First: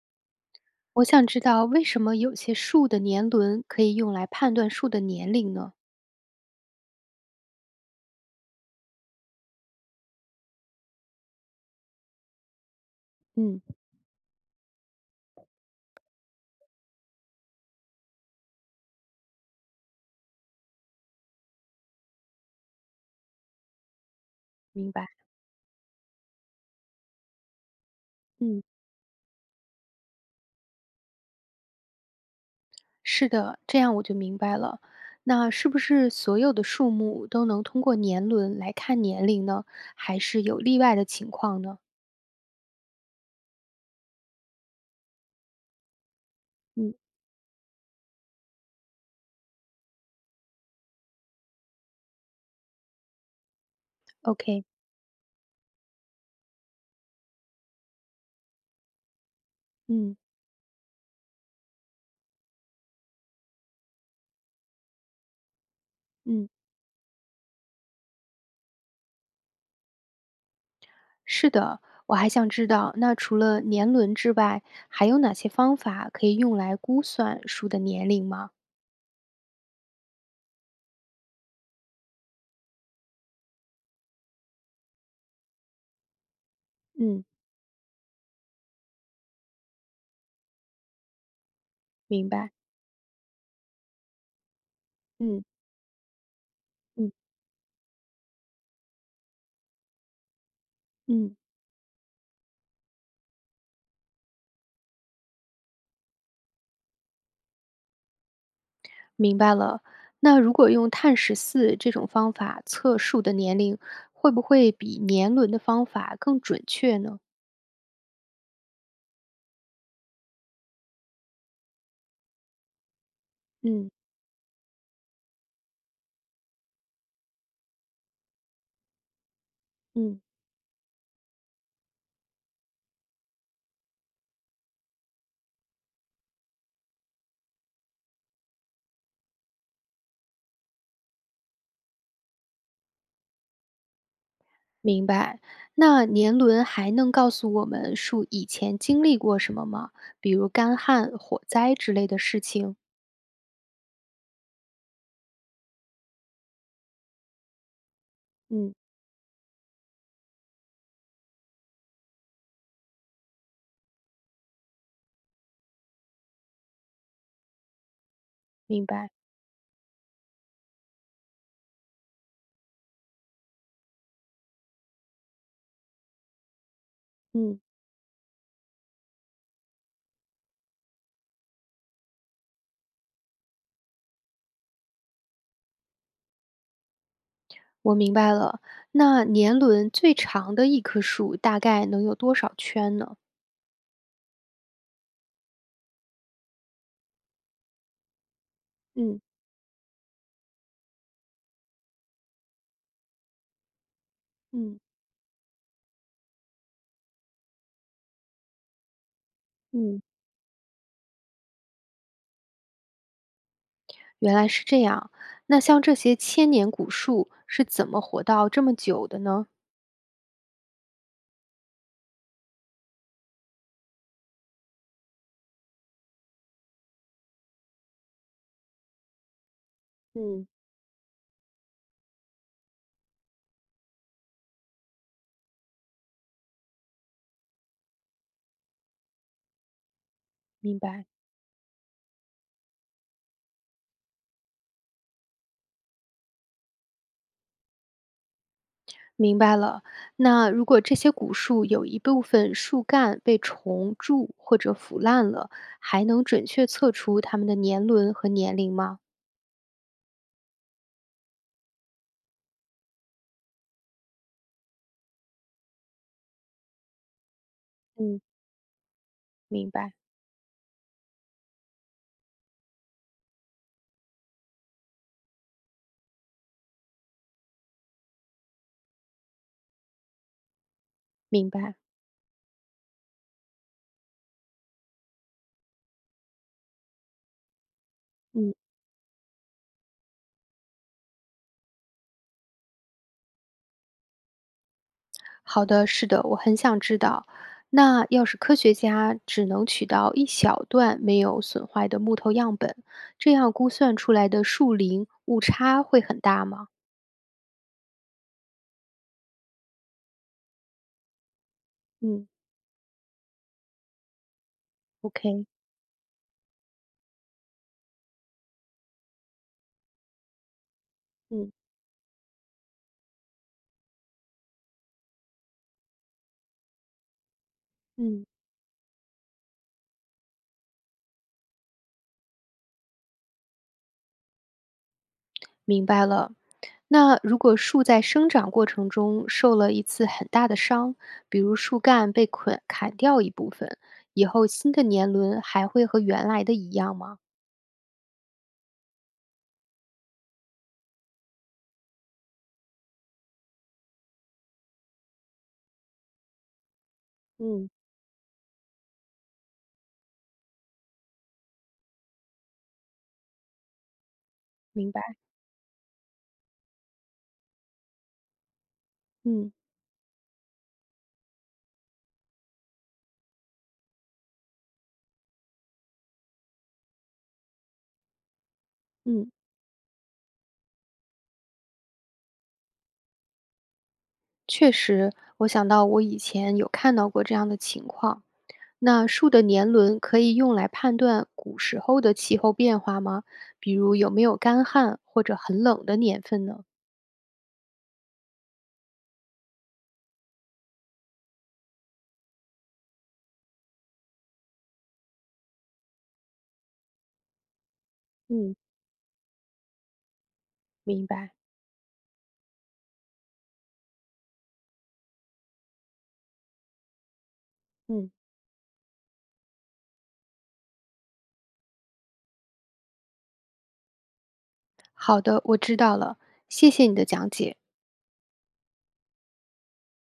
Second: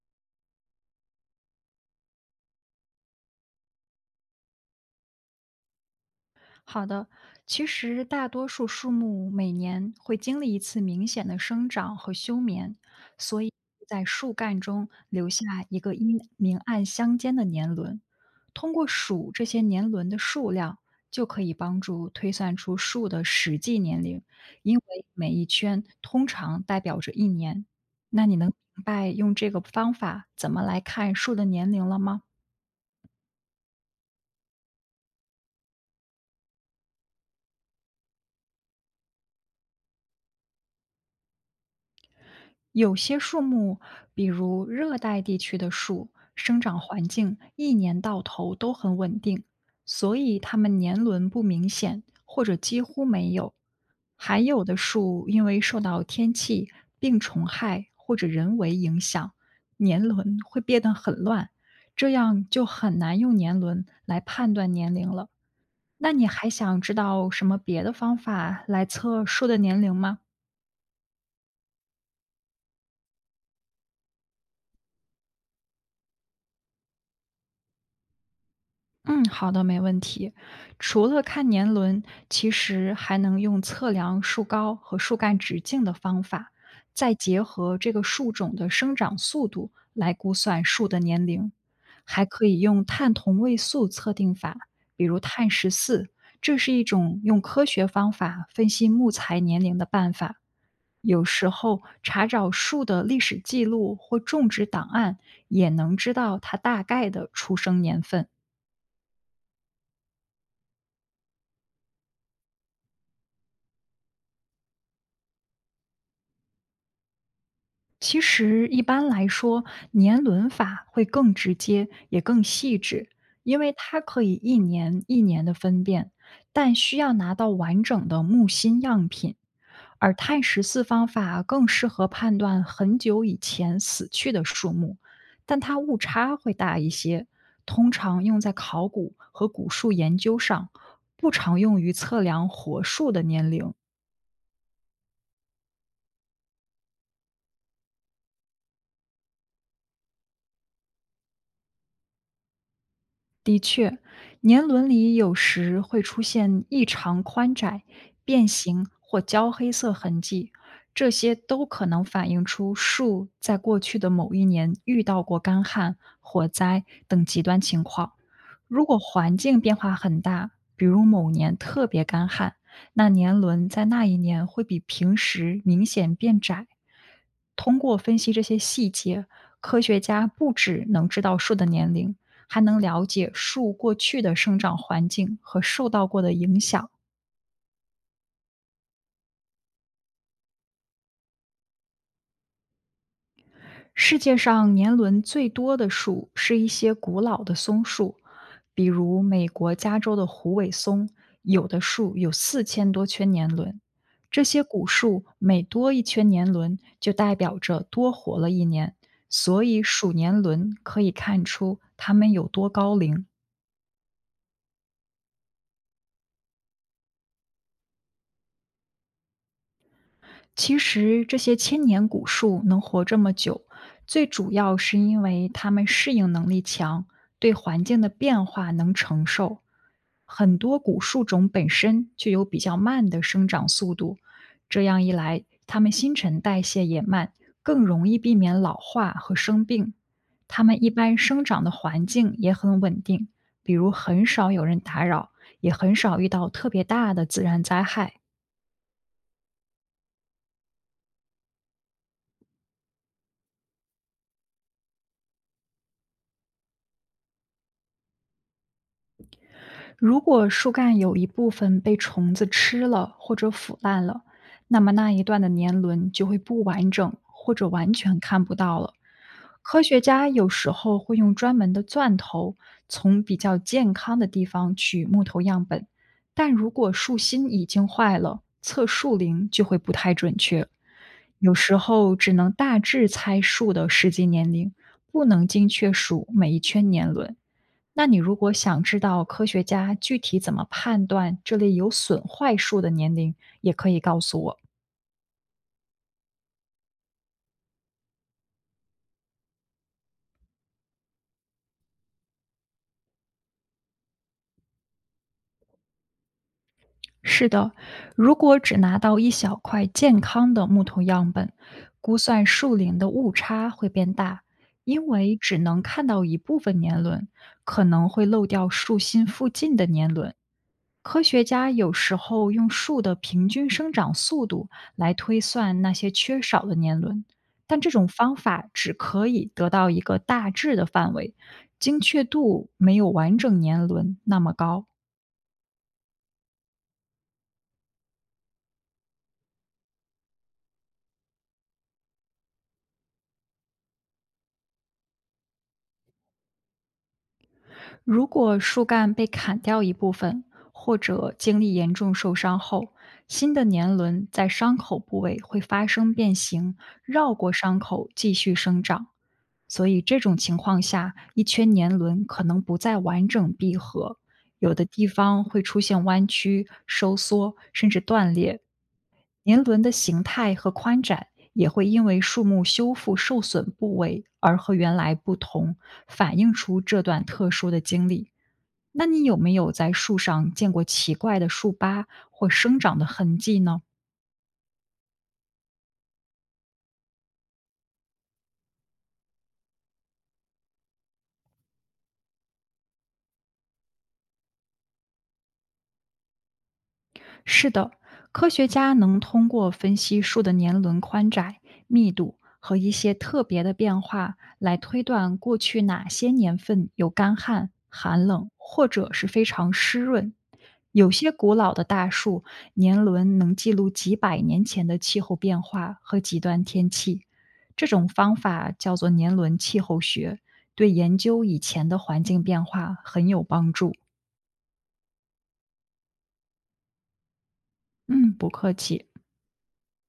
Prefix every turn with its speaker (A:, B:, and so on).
A: 我想知道为什么有些树的年轮可以用来判断树的年龄呢？
B: 好的，其实大多数树木每年会经历一次明显的生长和休眠，所以
A: 嗯，
B: 在树干中留下一个阴明暗相间的年轮。通过数这些年轮的数量，就可以帮助推算出树的实际年龄，因为
A: 明白。
B: 每一圈通常代表着一年。那你能
A: 嗯，
B: 明白用这个方法怎么来看树的年龄了吗？
A: 是的，这样我就明白了。那是不是所有的树木都能通过年轮来看年龄呢？还是有例外的情况呢？
B: 有些树木，比如热带地区的树，生长
A: 嗯
B: 环境一年到头都很稳定，所以它们年轮不明显或者几乎没有。还有
A: ，OK，
B: 的树因为受到天气、病虫害或者人为影响，年
A: 嗯
B: 轮会变得很乱，这样就很难用年轮来判断年龄了。那你
A: 嗯，
B: 还想知道什么别的方法来测树的年龄吗？
A: 是的。我还想知道，那除了年轮之外，还有哪些方法可以用来估算树的年龄吗？
B: 嗯，好的，没问题。除了看年轮，其实还能用测量树高和树干直径的方法，再
A: 嗯，
B: 结合这个树种的生长速度来估算树的年龄。还
A: 明
B: 可
A: 白。
B: 以用碳同位素测定法，比如
A: 嗯
B: 碳十四，这是一
A: 嗯
B: 种用科学方法分析木材年龄的办法。有
A: 嗯。
B: 时候查找树的历史记录或种植档案，也能知道它大概的出生年份。
A: 明白了。那如果用碳十四这种方法测树的年龄，会不会比年轮的方法更准确呢？
B: 其实一般来说，年轮法会更直接，也更细致，因为
A: 嗯
B: 它可以一年一年的分辨，但需要拿到完整的木心样品。而
A: 嗯，
B: 碳十四方法更适合判断很久以前死去的树木，但它误差会大一些，通常用在考古和古树研究上，不常用于测量活树的年龄。
A: 明白。那年轮还能告诉我们树以前经历过什么吗？比如干旱、火灾之类的事情。
B: 年轮里有时会出现异常宽窄、变
A: 嗯，
B: 形或焦黑色痕迹，这些都可能反映出树在过去的某一年遇到过干旱、火灾等极端情况。
A: 明
B: 如果
A: 白。
B: 环境变化很大，比如某年特别干旱，那年轮在那一年会比平时明显变窄，
A: 嗯，
B: 通过分析这些细节，科学家不只能知道树的年龄，还能了解树过去的生长环境和受到过的影响。
A: 我明白了。那年轮最长的一棵树大概能有多少圈呢？
B: 世界上年轮最多的树是一些古老的松树，比
A: 嗯
B: 如美国加州的虎尾松，有的树有4000多圈年轮。这些
A: 嗯
B: 古树每多一圈年轮，就代表着多活了一年，所以
A: 嗯。
B: 数年轮可以看出它们有多高龄。
A: 原来是这样，那像这些千年古树是怎么活到这么久的呢？
B: 其实这些千年古树能活这么久，最主要是因为它们适应能力强，对环境的变化能承受。
A: 嗯，
B: 很多古树种本身就有比较慢的生长速度，这样一来，它们新陈代谢也慢，更容易避免老化和生病。它
A: 明
B: 们一
A: 白。
B: 般生长的环境也很稳定，比如很少有人打扰，也很少遇到特别大的自然灾害。
A: 明白了。那如果这些古树有一部分树干被虫蛀或者腐烂了，还能准确测出它们的年轮和年龄吗？
B: 如果树干有一部分被虫子吃了或者腐烂了，那么那一段的年轮就会不完整或者完全
A: 嗯
B: 看不到了。
A: 明
B: 科
A: 白，
B: 学家有时候会用专门的钻头从比较健康的地方取木头样本，但如果树心已经坏了，测树龄就会不太准确。
A: 明
B: 有时
A: 白。
B: 候只能大致猜树的实际年龄，不能精确数每一圈年轮。那你如果
A: 嗯。
B: 想知道科学家具体怎么判断这类有损坏树的年龄，也可以告诉我。
A: 好的，是的，我很想知道。那要是科学家只能取到一小段没有损坏的木头样本，这样估算出来的树龄误差会很大吗？
B: 是的，如果只拿到一小块健康的木头样本，估
A: 嗯
B: 算树龄的误差会变大，因为
A: ，OK，
B: 只能看到一部分年轮，可能会漏掉树心附近的年轮。科学
A: 嗯
B: 家有时候用树的平均生长速度来推算那些缺少的年轮，但这种
A: 嗯，
B: 方法只可以得到一个大致的范围，精确度没有完整年轮那么高。
A: 明白了。那如果树在生长过程中受了一次很大的伤，比如树干被捆砍掉一部分，以后新的年轮还会和原来的一样吗？
B: 如果树干被砍掉一部分，或者经历严重受伤后，新的年轮在伤口部位会发生变形，绕过
A: 嗯，
B: 伤口继续生长。所以这种情况下，一圈年轮可能不再完整闭合，有的
A: 明白。
B: 地方会出现弯曲、收缩，甚至断裂。
A: 嗯
B: 年轮的形态和宽窄也会因为树木修复受损部位而和原来不同，反映出这段特殊的经历。那你
A: 嗯。
B: 有没有在树上见过奇怪的树疤或生长的痕迹呢？
A: 确实，我想到我以前有看到过这样的情况。那树的年轮可以用来判断古时候的气候变化吗？比如有没有干旱或者很冷的年份呢？
B: 是的，科学家能通过分析树的年轮宽窄、密度和一些特别的变化，来推断过去哪些年份有干旱、寒冷
A: 嗯，
B: 或者是非常湿润。
A: 明
B: 有些
A: 白。
B: 古老的大树年轮能记录几百年前的气候变化和极端天气，这种
A: 嗯。
B: 方法叫做年轮气候学，对研究以前的环境变化很有帮助。
A: 好的，我知道了，谢谢你的讲解。
B: 嗯，不客气。